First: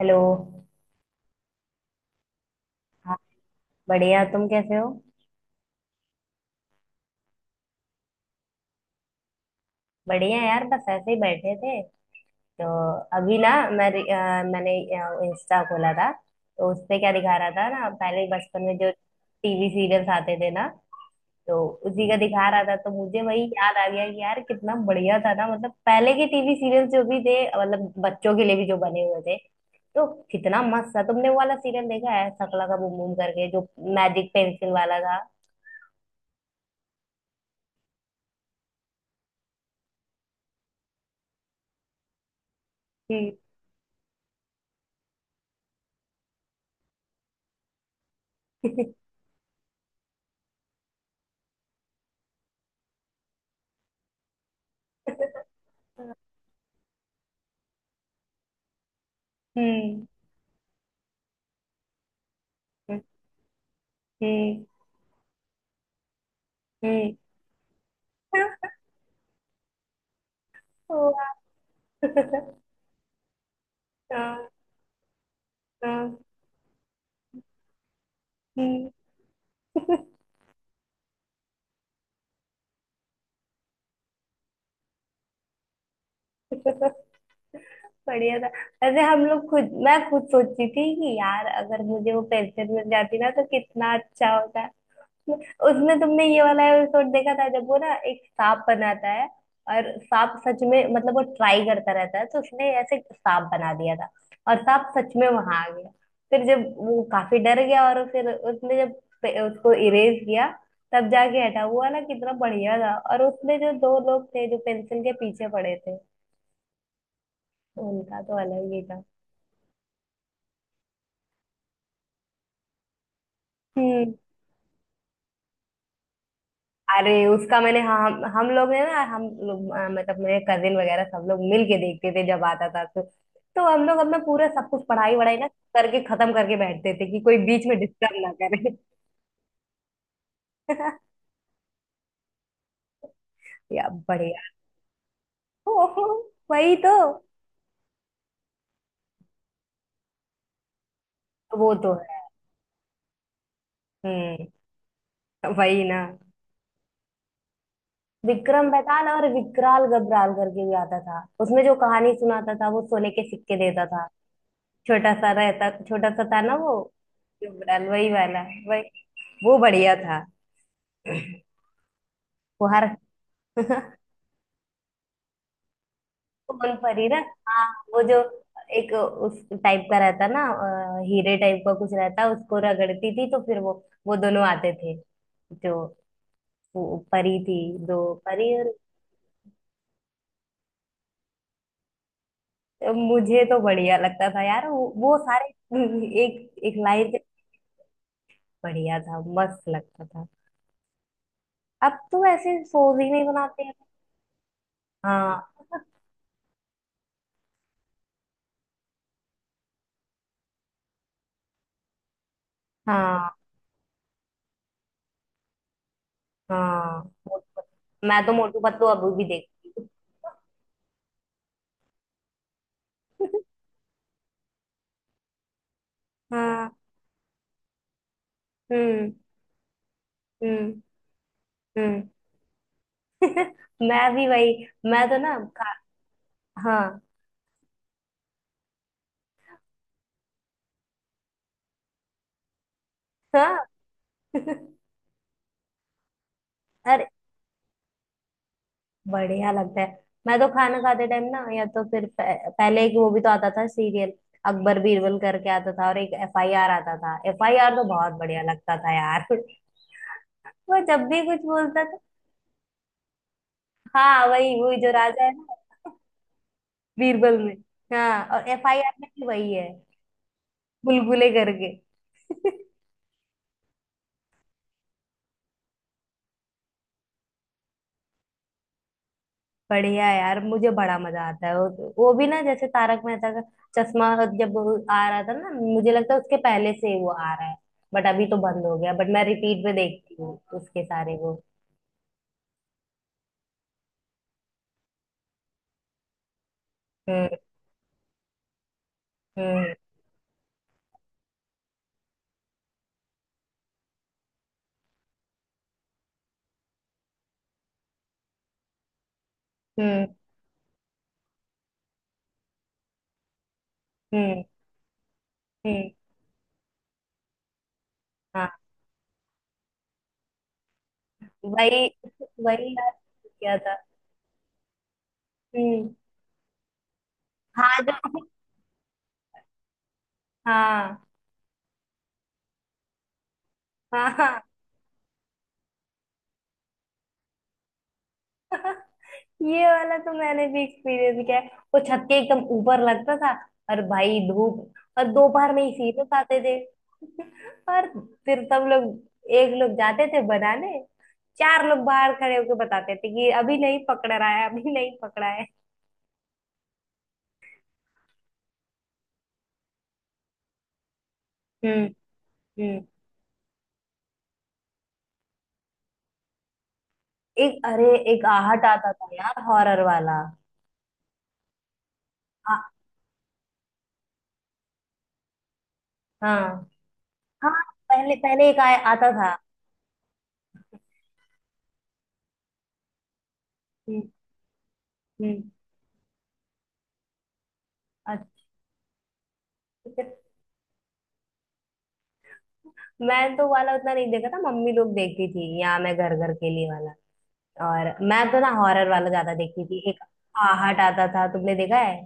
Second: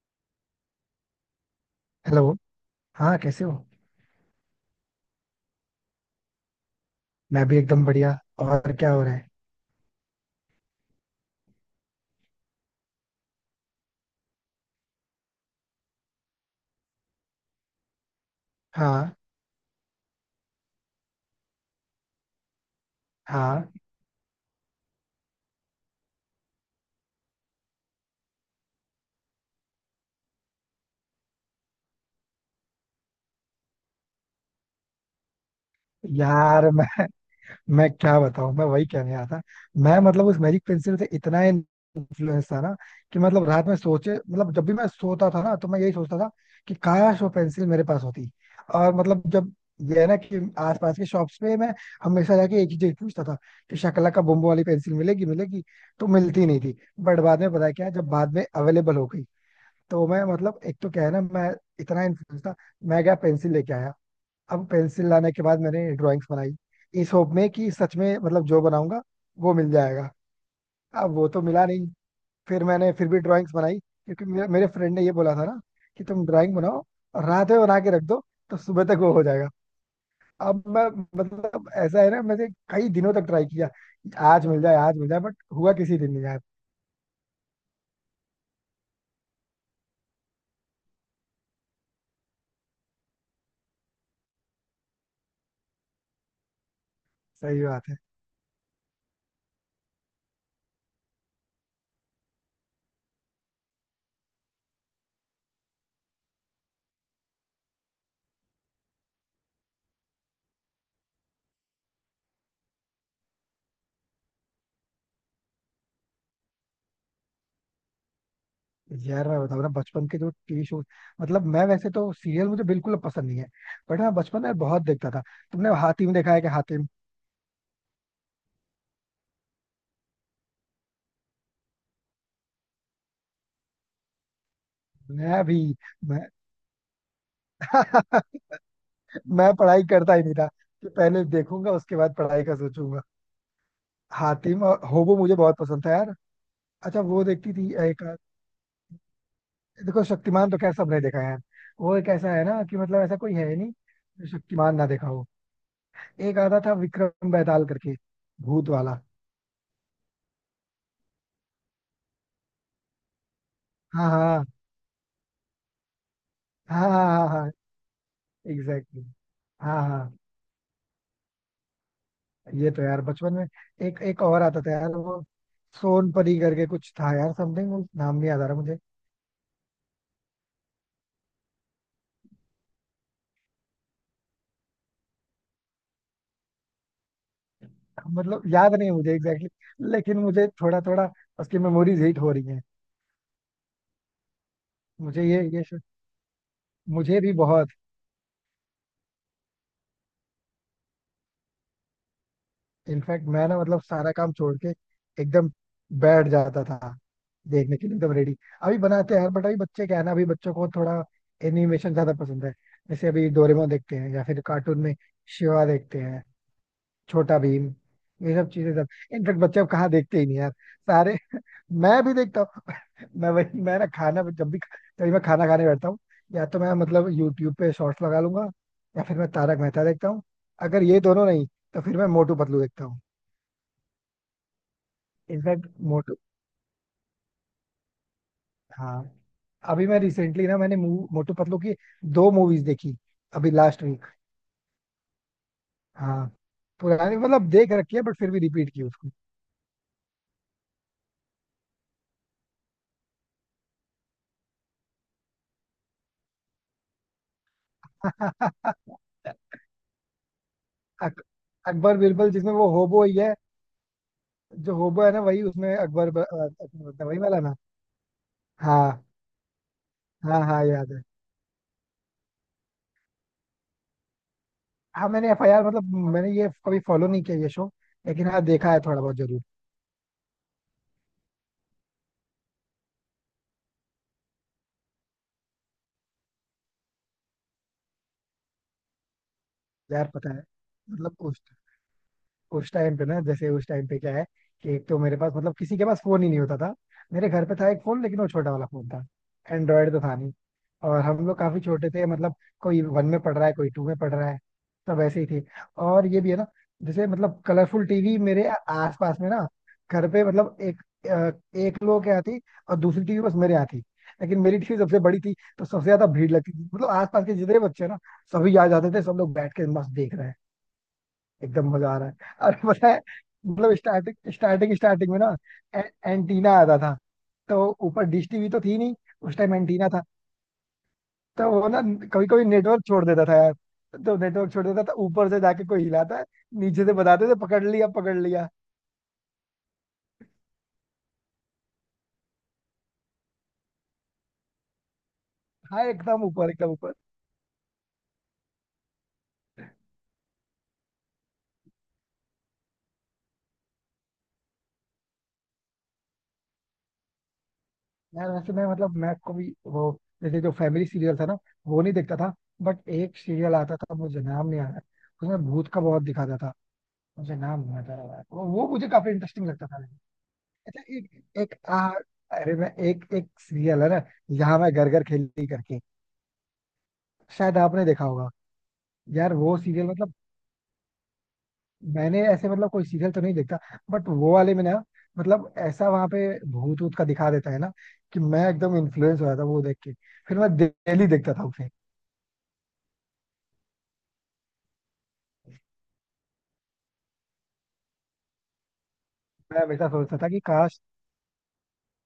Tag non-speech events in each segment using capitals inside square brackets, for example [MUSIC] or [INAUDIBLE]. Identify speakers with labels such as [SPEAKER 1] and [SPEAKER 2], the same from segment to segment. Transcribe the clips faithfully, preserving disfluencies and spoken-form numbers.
[SPEAKER 1] Hello.
[SPEAKER 2] Hello.
[SPEAKER 1] हाँ।
[SPEAKER 2] हाँ, कैसे हो?
[SPEAKER 1] बढ़िया, तुम कैसे हो?
[SPEAKER 2] मैं भी एकदम बढ़िया। और क्या हो रहा है?
[SPEAKER 1] बढ़िया यार, बस ऐसे ही बैठे थे। तो अभी ना, मैं अ, मैंने इंस्टा खोला था। तो उस पे क्या दिखा रहा था ना, पहले बचपन में जो
[SPEAKER 2] हाँ
[SPEAKER 1] टीवी सीरियल्स आते थे ना, तो उसी का दिखा रहा था। तो मुझे वही
[SPEAKER 2] हाँ,
[SPEAKER 1] याद आ गया कि यार, कितना बढ़िया था ना, मतलब पहले के टीवी सीरियल्स जो भी थे, मतलब बच्चों के लिए भी जो बने हुए थे, तो कितना मस्त था। तुमने वो वाला सीरियल देखा है, शकला का बूम बूम करके, जो मैजिक पेंसिल वाला था?
[SPEAKER 2] यार मैं मैं क्या बताऊँ, मैं वही कहने आया था। मैं मतलब उस मैजिक पेंसिल से इतना इन्फ्लुएंस था ना, कि
[SPEAKER 1] हम्म।
[SPEAKER 2] मतलब रात में सोचे, मतलब जब भी मैं सोता था ना तो मैं यही सोचता था कि काश वो पेंसिल मेरे पास होती। और मतलब जब ये है ना, कि आसपास के शॉप्स पे मैं हमेशा जाके एक ही चीज पूछता था कि शकला का बुम्बो वाली पेंसिल मिलेगी मिलेगी। तो मिलती नहीं थी। बट बाद में पता है क्या, जब बाद में अवेलेबल हो गई,
[SPEAKER 1] हम्म।
[SPEAKER 2] तो मैं मतलब एक तो क्या है ना, मैं इतना इन्फ्लुएंस था, मैं गया पेंसिल लेके आया।
[SPEAKER 1] हम्म।
[SPEAKER 2] अब पेंसिल लाने के बाद मैंने ड्राइंग्स बनाई, इस
[SPEAKER 1] हम्म।
[SPEAKER 2] होप में कि सच में मतलब जो बनाऊंगा वो मिल जाएगा। अब वो तो
[SPEAKER 1] [LAUGHS]
[SPEAKER 2] मिला नहीं। फिर मैंने फिर भी ड्राइंग्स बनाई क्योंकि
[SPEAKER 1] हाँ,
[SPEAKER 2] मेरे, मेरे फ्रेंड ने ये बोला था ना कि
[SPEAKER 1] हाँ,
[SPEAKER 2] तुम ड्राइंग बनाओ और रात में बना के रख दो तो सुबह
[SPEAKER 1] हम्म।
[SPEAKER 2] तक वो हो जाएगा।
[SPEAKER 1] [LAUGHS]
[SPEAKER 2] अब मैं मतलब ऐसा है ना, मैंने कई दिनों तक ट्राई किया, आज मिल जाए आज मिल जाए, बट हुआ किसी दिन नहीं यार।
[SPEAKER 1] बढ़िया था। वैसे हम लोग खुद मैं खुद सोचती थी कि यार, अगर मुझे वो पेंशन मिल जाती ना, तो कितना अच्छा होता। उसमें तुमने ये वाला एपिसोड देखा था,
[SPEAKER 2] सही
[SPEAKER 1] जब वो
[SPEAKER 2] बात
[SPEAKER 1] ना
[SPEAKER 2] है।
[SPEAKER 1] एक सांप बनाता है, और सांप सच में, मतलब वो ट्राई करता रहता है, तो उसने ऐसे सांप बना दिया था, और सांप सच में वहां आ गया। फिर जब वो काफी डर गया, और फिर उसने जब पे- उसको इरेज किया, तब जाके हटा वो वाला। कितना बढ़िया था, और उसमें जो दो लोग थे जो पेंसिल के पीछे पड़े थे, उनका तो अलग ही था।
[SPEAKER 2] यार मैं बताऊँ ना, बचपन के जो टीवी शो, मतलब मैं वैसे तो सीरियल मुझे बिल्कुल पसंद नहीं है, बट मैं
[SPEAKER 1] हम्म।
[SPEAKER 2] बचपन में बहुत देखता था। तुमने हातिम देखा है कि हातिम?
[SPEAKER 1] अरे, उसका मैंने, हाँ, हम हम लोग ने ना, हम लोग अ, मतलब मेरे कजिन वगैरह सब लोग मिल के देखते थे जब आता था। तो तो हम लोग अपना पूरा सब कुछ पढ़ाई वढ़ाई
[SPEAKER 2] मैं
[SPEAKER 1] ना
[SPEAKER 2] भी।
[SPEAKER 1] करके,
[SPEAKER 2] मैं
[SPEAKER 1] खत्म करके बैठते थे कि कोई बीच में डिस्टर्ब ना
[SPEAKER 2] [LAUGHS]
[SPEAKER 1] करे।
[SPEAKER 2] मैं पढ़ाई करता ही नहीं था कि
[SPEAKER 1] [LAUGHS]
[SPEAKER 2] पहले देखूंगा उसके बाद पढ़ाई का सोचूंगा।
[SPEAKER 1] या, बढ़िया।
[SPEAKER 2] हातिम और होबो मुझे बहुत पसंद था
[SPEAKER 1] ओहो,
[SPEAKER 2] यार।
[SPEAKER 1] वही तो।
[SPEAKER 2] अच्छा, वो देखती थी एक, देखो शक्तिमान तो खैर सबने देखा है,
[SPEAKER 1] वो तो
[SPEAKER 2] वो
[SPEAKER 1] है।
[SPEAKER 2] एक ऐसा है ना कि मतलब ऐसा कोई है ही नहीं जो
[SPEAKER 1] हम्म।
[SPEAKER 2] शक्तिमान ना देखा हो।
[SPEAKER 1] वही ना।
[SPEAKER 2] एक आता था विक्रम बेताल करके, भूत
[SPEAKER 1] विक्रम
[SPEAKER 2] वाला।
[SPEAKER 1] बेताल, और विकराल गब्राल करके भी आता था, उसमें जो कहानी सुनाता था वो सोने के सिक्के देता था।
[SPEAKER 2] हाँ हाँ
[SPEAKER 1] छोटा सा रहता, छोटा सा था ना वो,
[SPEAKER 2] हाँ हाँ हाँ हाँ हाँ, हाँ,
[SPEAKER 1] गब्राल वही वाला। वही।
[SPEAKER 2] Exactly exactly।
[SPEAKER 1] वो
[SPEAKER 2] हाँ
[SPEAKER 1] बढ़िया
[SPEAKER 2] हाँ।
[SPEAKER 1] था। वो
[SPEAKER 2] ये तो
[SPEAKER 1] हर...
[SPEAKER 2] यार बचपन में, एक एक और आता था यार वो, सोनपरी करके
[SPEAKER 1] सोन
[SPEAKER 2] कुछ
[SPEAKER 1] परी
[SPEAKER 2] था
[SPEAKER 1] ना।
[SPEAKER 2] यार,
[SPEAKER 1] हाँ।
[SPEAKER 2] समथिंग,
[SPEAKER 1] वो
[SPEAKER 2] नाम
[SPEAKER 1] जो,
[SPEAKER 2] नहीं याद आ रहा मुझे।
[SPEAKER 1] एक उस टाइप का रहता ना, अ, हीरे टाइप का कुछ रहता, उसको रगड़ती थी तो फिर वो वो दोनों आते थे, जो, वो परी थी, दो
[SPEAKER 2] मतलब
[SPEAKER 1] परी। और
[SPEAKER 2] याद नहीं है मुझे एग्जैक्टली exactly, लेकिन मुझे थोड़ा थोड़ा उसकी मेमोरीज हिट हो रही हैं।
[SPEAKER 1] मुझे तो बढ़िया लगता था यार, वो, वो
[SPEAKER 2] मुझे ये
[SPEAKER 1] सारे।
[SPEAKER 2] ये श-
[SPEAKER 1] [LAUGHS] एक एक लाइन से
[SPEAKER 2] मुझे भी बहुत।
[SPEAKER 1] बढ़िया था, मस्त लगता था। अब तो ऐसे शोज ही नहीं
[SPEAKER 2] इनफैक्ट मैं ना
[SPEAKER 1] बनाते हैं।
[SPEAKER 2] मतलब सारा काम छोड़ के
[SPEAKER 1] हाँ,
[SPEAKER 2] एकदम बैठ जाता था, देखने के लिए एकदम रेडी। अभी बनाते हैं यार, बट अभी बच्चे क्या है ना, अभी बच्चों को थोड़ा एनिमेशन ज्यादा पसंद है। जैसे अभी
[SPEAKER 1] हाँ,
[SPEAKER 2] डोरेमोन देखते हैं या फिर कार्टून में शिवा देखते हैं,
[SPEAKER 1] हाँ।
[SPEAKER 2] छोटा
[SPEAKER 1] मोटू
[SPEAKER 2] भीम,
[SPEAKER 1] पतलू। मैं तो
[SPEAKER 2] ये सब
[SPEAKER 1] मोटू
[SPEAKER 2] चीजें।
[SPEAKER 1] पतलू
[SPEAKER 2] सब
[SPEAKER 1] अभी भी
[SPEAKER 2] इनफेक्ट बच्चे अब
[SPEAKER 1] देखती हूँ।
[SPEAKER 2] कहाँ देखते ही नहीं यार सारे [LAUGHS] मैं भी देखता हूँ। [LAUGHS] मैं वही
[SPEAKER 1] [LAUGHS]
[SPEAKER 2] मैं ना खाना जब भी जब भी मैं खाना खाने बैठता हूँ, या तो मैं
[SPEAKER 1] हाँ।
[SPEAKER 2] मतलब यूट्यूब पे शॉर्ट्स लगा लूंगा, या
[SPEAKER 1] हम्म।
[SPEAKER 2] फिर मैं तारक मेहता देखता हूँ।
[SPEAKER 1] हम्म।
[SPEAKER 2] अगर ये दोनों नहीं तो फिर मैं
[SPEAKER 1] हम्म।
[SPEAKER 2] मोटू पतलू देखता हूँ।
[SPEAKER 1] मैं भी वही, मैं तो ना
[SPEAKER 2] इनफैक्ट
[SPEAKER 1] खा...
[SPEAKER 2] मोटू
[SPEAKER 1] हाँ।
[SPEAKER 2] हाँ, अभी मैं रिसेंटली ना, मैंने मू- मोटू पतलू की दो मूवीज देखी, अभी
[SPEAKER 1] हाँ।
[SPEAKER 2] Last week.
[SPEAKER 1] [LAUGHS]
[SPEAKER 2] हाँ,
[SPEAKER 1] अरे,
[SPEAKER 2] पुरानी मतलब देख रखी है बट फिर भी रिपीट की उसको।
[SPEAKER 1] बढ़िया लगता है। मैं तो खाना खाते टाइम ना, या तो फिर पह, पहले, एक वो भी तो आता था सीरियल, अकबर बीरबल करके आता था, और एक एफआईआर आता था। एफआईआर तो बहुत बढ़िया
[SPEAKER 2] [LAUGHS]
[SPEAKER 1] लगता था यार। [LAUGHS] वो जब भी
[SPEAKER 2] अक-
[SPEAKER 1] कुछ बोलता
[SPEAKER 2] अकबर
[SPEAKER 1] था।
[SPEAKER 2] बिरबल, जिसमें वो होबो ही है,
[SPEAKER 1] हाँ, वही
[SPEAKER 2] जो
[SPEAKER 1] वही जो
[SPEAKER 2] होबो है ना
[SPEAKER 1] राजा है
[SPEAKER 2] वही
[SPEAKER 1] ना,
[SPEAKER 2] उसमें अकबर ब- अ, अकबर बनता है वही
[SPEAKER 1] बीरबल
[SPEAKER 2] वाला
[SPEAKER 1] में।
[SPEAKER 2] ना।
[SPEAKER 1] हाँ, और एफआईआर
[SPEAKER 2] हाँ
[SPEAKER 1] में भी वही है,
[SPEAKER 2] हाँ हाँ, याद है।
[SPEAKER 1] बुलबुले करके।
[SPEAKER 2] हाँ, मैंने एफ आई आर मतलब मैंने ये कभी फॉलो नहीं किया ये शो, लेकिन हाँ देखा है थोड़ा बहुत जरूर।
[SPEAKER 1] बढ़िया है यार, मुझे बड़ा मजा आता है। वो वो भी ना, जैसे तारक मेहता का चश्मा जब आ रहा था ना, मुझे लगता है उसके पहले से ही वो आ रहा है, बट अभी तो बंद हो गया। बट मैं रिपीट पे
[SPEAKER 2] यार
[SPEAKER 1] देखती
[SPEAKER 2] पता
[SPEAKER 1] हूँ
[SPEAKER 2] है,
[SPEAKER 1] उसके सारे
[SPEAKER 2] मतलब
[SPEAKER 1] वो।
[SPEAKER 2] उस उस टाइम पे ना, जैसे उस टाइम पे क्या है कि एक तो मेरे पास मतलब किसी के पास फोन ही नहीं होता था, मेरे
[SPEAKER 1] हम्म।
[SPEAKER 2] घर पे था एक फोन लेकिन वो छोटा वाला फोन था,
[SPEAKER 1] हम्म।
[SPEAKER 2] एंड्रॉयड तो था नहीं। और हम लोग काफी छोटे थे मतलब, कोई वन में पढ़ रहा है कोई टू में पढ़ रहा है, सब ऐसे ही थे। और ये भी है ना, जैसे मतलब कलरफुल टीवी मेरे आसपास में ना,
[SPEAKER 1] हम्म।
[SPEAKER 2] घर पे मतलब एक अ, एक लोग के यहाँ थी, और दूसरी टीवी बस मेरे यहाँ थी। लेकिन
[SPEAKER 1] हम्म।
[SPEAKER 2] मेरी टीवी सबसे बड़ी थी तो सबसे
[SPEAKER 1] हम्म।
[SPEAKER 2] ज्यादा भीड़ लगती थी, मतलब आसपास के जितने बच्चे ना, सभी
[SPEAKER 1] हाँ,
[SPEAKER 2] आ जाते थे, सब लोग बैठ के मस्त देख रहे हैं, एकदम
[SPEAKER 1] वही
[SPEAKER 2] मजा आ रहा है। और
[SPEAKER 1] वही
[SPEAKER 2] पता
[SPEAKER 1] यार।
[SPEAKER 2] है,
[SPEAKER 1] क्या था?
[SPEAKER 2] मतलब स्टार्टिंग स्टार्टिंग स्टार्टिंग में ना, ए-
[SPEAKER 1] हम्म।
[SPEAKER 2] एंटीना आता था, तो
[SPEAKER 1] हाँ,
[SPEAKER 2] ऊपर
[SPEAKER 1] जो...
[SPEAKER 2] डिश टीवी तो थी नहीं, उस टाइम एंटीना था।
[SPEAKER 1] हाँ,
[SPEAKER 2] तो वो ना कभी कभी नेटवर्क छोड़ देता था यार,
[SPEAKER 1] हाँ,
[SPEAKER 2] तो
[SPEAKER 1] हाँ।
[SPEAKER 2] नेटवर्क छोड़ देता था तो ऊपर से जाके कोई हिलाता है, नीचे से बताते थे पकड़ लिया पकड़ लिया।
[SPEAKER 1] [LAUGHS] ये वाला तो मैंने भी एक्सपीरियंस किया है। वो छत के एकदम ऊपर लगता था, और भाई धूप और दोपहर में ही
[SPEAKER 2] हाँ
[SPEAKER 1] सीरियस
[SPEAKER 2] एकदम
[SPEAKER 1] आते
[SPEAKER 2] ऊपर
[SPEAKER 1] थे।
[SPEAKER 2] एकदम ऊपर।
[SPEAKER 1] [LAUGHS] और फिर सब लोग, एक लोग जाते थे बनाने, चार लोग बाहर खड़े होकर बताते थे कि अभी नहीं पकड़ रहा है, अभी नहीं पकड़ा है।
[SPEAKER 2] यार वैसे मैं मतलब मैं को भी वो, जैसे जो फैमिली सीरियल था ना वो
[SPEAKER 1] हम्म।
[SPEAKER 2] नहीं देखता था,
[SPEAKER 1] हम्म।
[SPEAKER 2] बट एक सीरियल आता था, मुझे नाम नहीं आ रहा है, उसमें भूत का बहुत दिखाता था, मुझे नाम
[SPEAKER 1] एक
[SPEAKER 2] नहीं
[SPEAKER 1] अरे
[SPEAKER 2] आता रहा है।
[SPEAKER 1] एक
[SPEAKER 2] वो
[SPEAKER 1] आहट
[SPEAKER 2] वो मुझे
[SPEAKER 1] आता था
[SPEAKER 2] काफी
[SPEAKER 1] यार,
[SPEAKER 2] इंटरेस्टिंग लगता
[SPEAKER 1] हॉरर
[SPEAKER 2] था।
[SPEAKER 1] वाला।
[SPEAKER 2] अच्छा, एक एक आ, अरे
[SPEAKER 1] आ,
[SPEAKER 2] मैं, एक एक सीरियल है ना, यहाँ मैं घर घर खेली करके,
[SPEAKER 1] हाँ, हाँ।
[SPEAKER 2] शायद आपने देखा
[SPEAKER 1] पहले
[SPEAKER 2] होगा।
[SPEAKER 1] पहले एक आया आता
[SPEAKER 2] यार
[SPEAKER 1] था।
[SPEAKER 2] वो सीरियल मतलब, मैंने ऐसे मतलब कोई सीरियल तो नहीं देखता,
[SPEAKER 1] हम्म।
[SPEAKER 2] बट वो वाले में ना,
[SPEAKER 1] हम्म।
[SPEAKER 2] मतलब ऐसा वहां पे भूत ऊत का दिखा देता है ना कि मैं एकदम इन्फ्लुएंस हो जाता वो देख के,
[SPEAKER 1] अच्छा।
[SPEAKER 2] फिर मैं डेली देखता था उसे।
[SPEAKER 1] मैं तो वाला उतना नहीं देखा था, मम्मी लोग देखती थी, यहाँ मैं घर घर के लिए वाला। और मैं तो ना हॉरर वाला ज्यादा
[SPEAKER 2] मैं
[SPEAKER 1] देखती थी।
[SPEAKER 2] हमेशा
[SPEAKER 1] एक
[SPEAKER 2] सोचता था कि काश।
[SPEAKER 1] आहट आता था, तुमने देखा है?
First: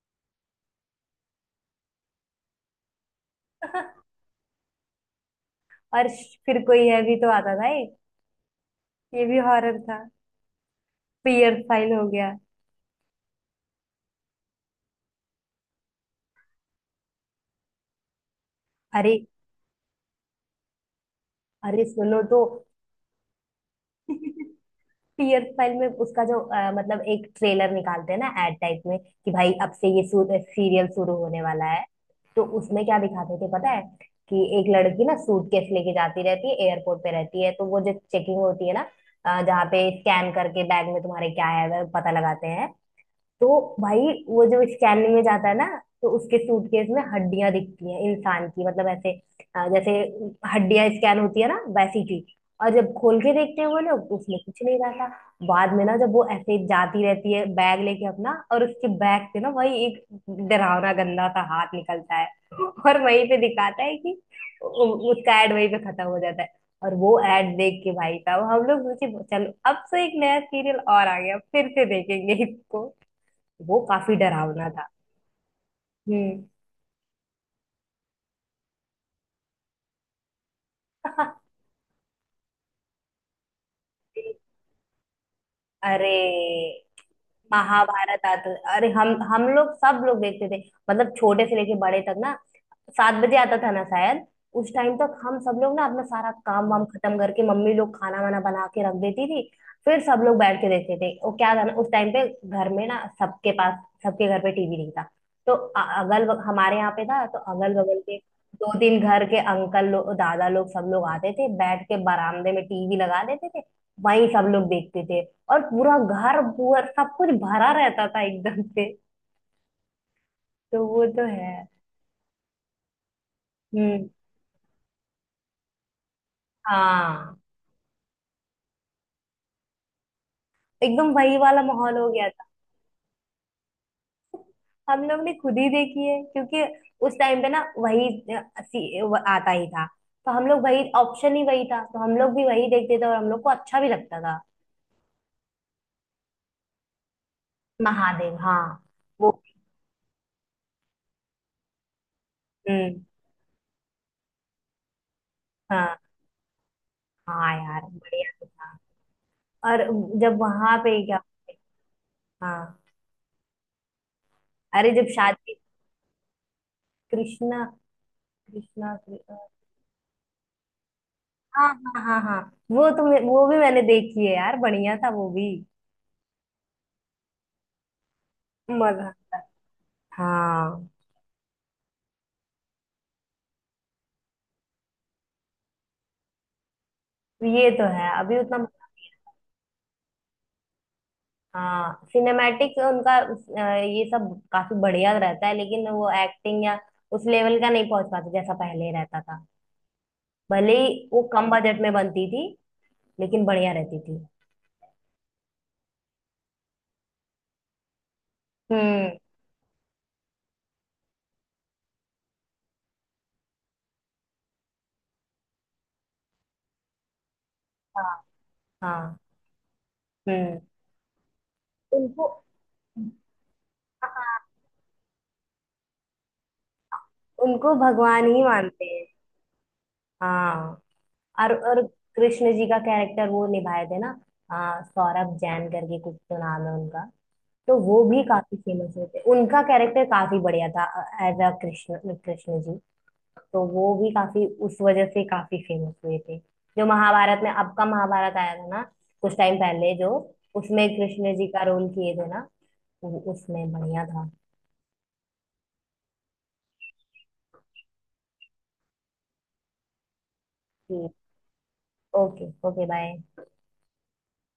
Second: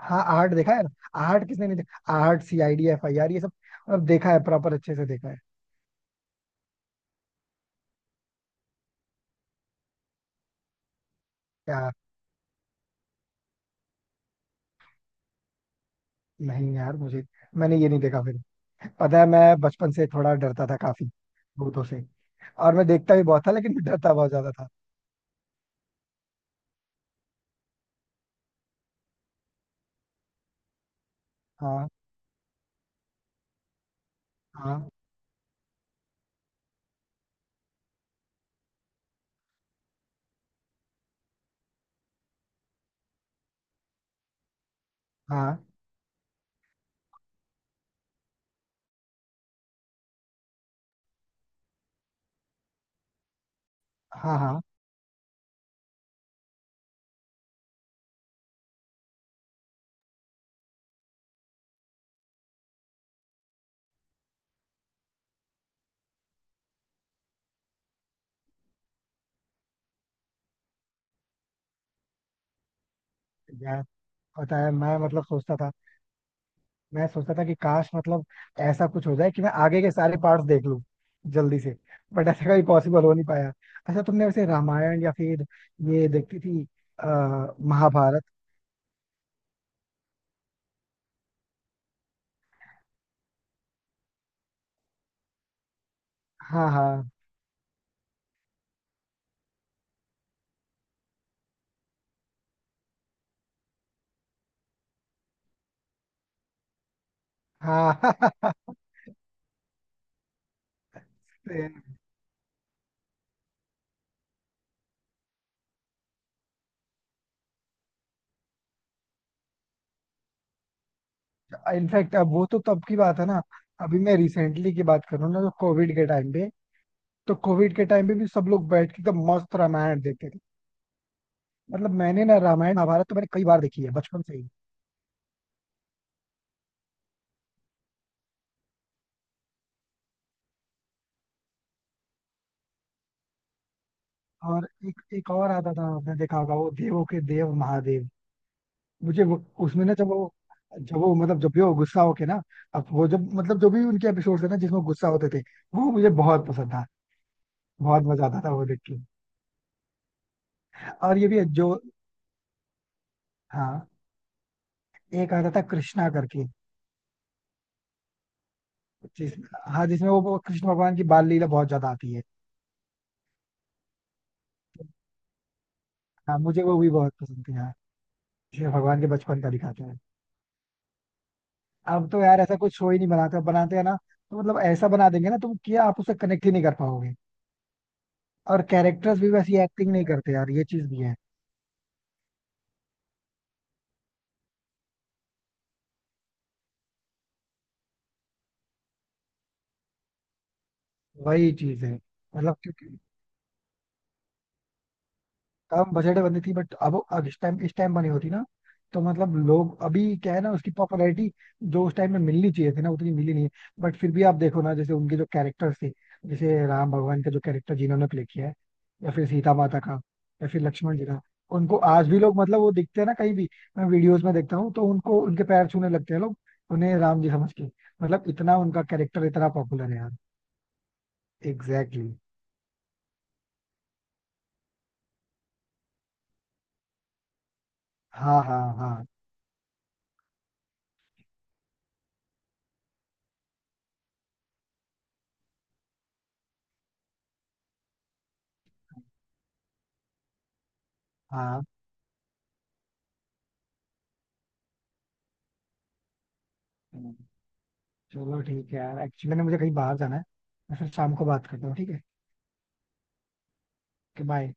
[SPEAKER 2] हाँ आर्ट देखा है ना, आर्ट किसने नहीं देखा, art C I D F I are ये सब,
[SPEAKER 1] [LAUGHS]
[SPEAKER 2] मतलब देखा है प्रॉपर अच्छे से देखा है।
[SPEAKER 1] और फिर कोई है भी तो आता था, एक ये भी हॉरर था, पियर
[SPEAKER 2] यार,
[SPEAKER 1] फाइल हो गया।
[SPEAKER 2] नहीं यार मुझे, मैंने ये नहीं देखा फिर।
[SPEAKER 1] अरे,
[SPEAKER 2] पता है, मैं बचपन से थोड़ा डरता था काफी
[SPEAKER 1] अरे
[SPEAKER 2] भूतों से,
[SPEAKER 1] सुनो तो,
[SPEAKER 2] और मैं देखता भी बहुत था लेकिन मैं डरता बहुत ज्यादा था।
[SPEAKER 1] पियर फाइल में उसका जो अ, मतलब एक ट्रेलर निकालते हैं ना, एड टाइप में, कि भाई अब से ये सीरियल शुरू होने वाला है,
[SPEAKER 2] हाँ
[SPEAKER 1] तो उसमें क्या दिखाते थे पता है? कि एक
[SPEAKER 2] हाँ
[SPEAKER 1] लड़की ना सूटकेस लेके जाती रहती है, एयरपोर्ट पे रहती है, तो वो जो चेकिंग होती है ना, अ, जहाँ पे स्कैन करके बैग में तुम्हारे क्या है अगर पता लगाते हैं, तो भाई वो जो स्कैनिंग में जाता है ना,
[SPEAKER 2] हाँ
[SPEAKER 1] तो उसके सूटकेस में हड्डियां दिखती हैं, इंसान की, मतलब ऐसे अ, जैसे हड्डियां स्कैन होती है ना वैसी की। और जब खोल के देखते हैं वो लोग, तो उसमें
[SPEAKER 2] हाँ हाँ।
[SPEAKER 1] कुछ नहीं रहता। बाद में ना जब वो ऐसे जाती रहती है बैग लेके अपना, और उसके बैग से ना वही एक डरावना गंदा सा हाथ निकलता है, और वहीं पे दिखाता है कि उ- उसका एड वहीं पे खत्म हो जाता है। और वो एड देख के भाई साहब, हम लोग सोचे चलो अब से एक नया सीरियल और आ गया, फिर से देखेंगे इसको। वो
[SPEAKER 2] यार
[SPEAKER 1] काफी
[SPEAKER 2] पता
[SPEAKER 1] डरावना
[SPEAKER 2] है,
[SPEAKER 1] था।
[SPEAKER 2] मैं मतलब सोचता था,
[SPEAKER 1] हम्म।
[SPEAKER 2] मैं सोचता था कि काश, मतलब ऐसा कुछ हो जाए कि मैं आगे के सारे पार्ट्स देख लूं जल्दी से, बट ऐसा कभी पॉसिबल हो नहीं पाया। अच्छा, तुमने
[SPEAKER 1] [LAUGHS]
[SPEAKER 2] वैसे रामायण या फिर
[SPEAKER 1] अरे,
[SPEAKER 2] ये देखती थी, अ, महाभारत?
[SPEAKER 1] महाभारत आता, अरे हम हम लोग सब लोग देखते थे, मतलब छोटे से लेके बड़े तक ना, सात बजे आता था ना शायद। उस टाइम तक हम सब लोग ना अपना सारा काम
[SPEAKER 2] हाँ
[SPEAKER 1] वाम
[SPEAKER 2] हाँ
[SPEAKER 1] खत्म करके, मम्मी लोग खाना वाना बना के रख देती थी, फिर सब लोग बैठ के देखते थे। वो क्या था ना, उस टाइम पे घर में ना सबके पास, सबके घर पे टीवी नहीं था, तो अ- अगल बग- हमारे यहाँ पे था, तो अगल बगल
[SPEAKER 2] हाँ।
[SPEAKER 1] के दो तीन घर के अंकल लोग, दादा लोग, सब लोग आते थे, बैठ के बरामदे में टीवी लगा देते थे, वहीं सब लोग देखते थे। और पूरा घर पूरा सब कुछ भरा रहता था एकदम से। तो वो तो है।
[SPEAKER 2] [LAUGHS] इनफैक्ट अब वो तो तब की बात है ना। अभी
[SPEAKER 1] हम्म।
[SPEAKER 2] मैं रिसेंटली की बात करूँ ना, तो कोविड के टाइम पे, तो
[SPEAKER 1] हाँ,
[SPEAKER 2] कोविड के टाइम पे भी सब लोग बैठ के एकदम मस्त रामायण देखते थे।
[SPEAKER 1] एकदम वही वाला
[SPEAKER 2] मतलब
[SPEAKER 1] माहौल हो
[SPEAKER 2] मैंने
[SPEAKER 1] गया
[SPEAKER 2] ना
[SPEAKER 1] था।
[SPEAKER 2] रामायण महाभारत तो मैंने कई बार देखी है बचपन से ही।
[SPEAKER 1] हम लोग ने खुद ही देखी है, क्योंकि उस टाइम पे ना वही अ, सी- वो आता ही था, तो हम लोग वही, ऑप्शन ही वही था, तो हम लोग भी वही देखते थे, और हम लोग को अच्छा भी लगता था।
[SPEAKER 2] और एक एक और आता था, आपने देखा होगा, वो देवों के देव महादेव।
[SPEAKER 1] महादेव, हाँ
[SPEAKER 2] मुझे
[SPEAKER 1] वो।
[SPEAKER 2] वो, उसमें ना जब वो जब वो मतलब जब भी वो गुस्सा होके ना, अब
[SPEAKER 1] हम्म।
[SPEAKER 2] वो जब मतलब जो भी उनके एपिसोड थे ना जिसमें गुस्सा होते थे, वो
[SPEAKER 1] हाँ।
[SPEAKER 2] मुझे बहुत पसंद था,
[SPEAKER 1] हाँ यार,
[SPEAKER 2] बहुत मजा
[SPEAKER 1] बढ़िया
[SPEAKER 2] आता
[SPEAKER 1] तो
[SPEAKER 2] था वो
[SPEAKER 1] था।
[SPEAKER 2] देख के।
[SPEAKER 1] और जब वहां पे
[SPEAKER 2] और
[SPEAKER 1] क्या,
[SPEAKER 2] ये भी है, जो,
[SPEAKER 1] हाँ,
[SPEAKER 2] हाँ,
[SPEAKER 1] अरे जब
[SPEAKER 2] एक आता
[SPEAKER 1] शादी,
[SPEAKER 2] था कृष्णा करके,
[SPEAKER 1] कृष्णा कृष्णा कृ-,
[SPEAKER 2] जिस हाँ जिसमें वो वो कृष्ण भगवान की बाल लीला
[SPEAKER 1] हाँ,
[SPEAKER 2] बहुत ज्यादा
[SPEAKER 1] हाँ,
[SPEAKER 2] आती
[SPEAKER 1] हाँ,
[SPEAKER 2] है।
[SPEAKER 1] हाँ। वो तो मैं- वो भी मैंने देखी है यार, बढ़िया था वो भी।
[SPEAKER 2] हाँ मुझे वो भी बहुत पसंद थी। हाँ, ये भगवान
[SPEAKER 1] मजा
[SPEAKER 2] के
[SPEAKER 1] आता
[SPEAKER 2] बचपन
[SPEAKER 1] है।
[SPEAKER 2] का दिखाते हैं।
[SPEAKER 1] हाँ।
[SPEAKER 2] अब तो यार ऐसा कुछ शो ही नहीं बनाते, अब बनाते हैं ना तो मतलब ऐसा बना देंगे ना, तुम किया आप उससे कनेक्ट ही नहीं कर पाओगे।
[SPEAKER 1] ये तो है। अभी उतना,
[SPEAKER 2] और कैरेक्टर्स भी वैसी एक्टिंग नहीं करते यार, ये चीज भी है।
[SPEAKER 1] हाँ, सिनेमैटिक उनका अ, ये सब काफी बढ़िया रहता है, लेकिन वो एक्टिंग या उस लेवल का नहीं पहुंच पाता जैसा पहले रहता था। भले ही वो कम
[SPEAKER 2] वही
[SPEAKER 1] बजट
[SPEAKER 2] चीज
[SPEAKER 1] में
[SPEAKER 2] है
[SPEAKER 1] बनती थी,
[SPEAKER 2] मतलब, क्योंकि
[SPEAKER 1] लेकिन बढ़िया रहती थी।
[SPEAKER 2] कम बजट में बनी थी, बट अब अब इस टाइम इस टाइम बनी होती ना, तो
[SPEAKER 1] हम्म।
[SPEAKER 2] मतलब लोग अभी क्या है ना, उसकी पॉपुलैरिटी जो उस टाइम में मिलनी चाहिए थी ना उतनी मिली नहीं, बट फिर भी आप देखो ना, जैसे उनके जो कैरेक्टर्स थे, जैसे राम भगवान का जो कैरेक्टर जिन्होंने
[SPEAKER 1] हाँ।
[SPEAKER 2] प्ले किया है, या
[SPEAKER 1] हाँ।
[SPEAKER 2] फिर सीता माता का, या
[SPEAKER 1] हम्म।
[SPEAKER 2] फिर लक्ष्मण जी का, उनको आज भी
[SPEAKER 1] उनको,
[SPEAKER 2] लोग मतलब वो दिखते हैं ना कहीं भी, मैं वीडियोस में
[SPEAKER 1] हाँ,
[SPEAKER 2] देखता हूँ तो उनको उनके पैर छूने लगते हैं लोग, उन्हें राम जी समझ के,
[SPEAKER 1] उनको
[SPEAKER 2] मतलब
[SPEAKER 1] भगवान ही
[SPEAKER 2] इतना उनका
[SPEAKER 1] मानते हैं।
[SPEAKER 2] कैरेक्टर इतना पॉपुलर है यार।
[SPEAKER 1] हाँ, और और
[SPEAKER 2] एग्जैक्टली exactly।
[SPEAKER 1] कृष्ण जी का कैरेक्टर वो निभाए थे ना, आ, सौरभ जैन करके कुछ तो नाम है उनका, तो वो भी
[SPEAKER 2] हाँ
[SPEAKER 1] काफी
[SPEAKER 2] हाँ हाँ
[SPEAKER 1] फेमस हुए थे, उनका कैरेक्टर काफी बढ़िया था, एज अ कृष्ण कृष्ण जी, तो वो भी काफी उस वजह से काफी फेमस हुए थे। जो महाभारत में, अब का महाभारत आया था ना कुछ टाइम पहले जो, उसमें कृष्ण जी का रोल किए थे ना, वो उसमें बढ़िया था।
[SPEAKER 2] हाँ। चलो ठीक है यार, एक्चुअली ना मुझे कहीं बाहर जाना है, मैं फिर
[SPEAKER 1] कि
[SPEAKER 2] शाम को बात करता हूँ, ठीक है?
[SPEAKER 1] Okay, okay, bye.
[SPEAKER 2] Okay bye.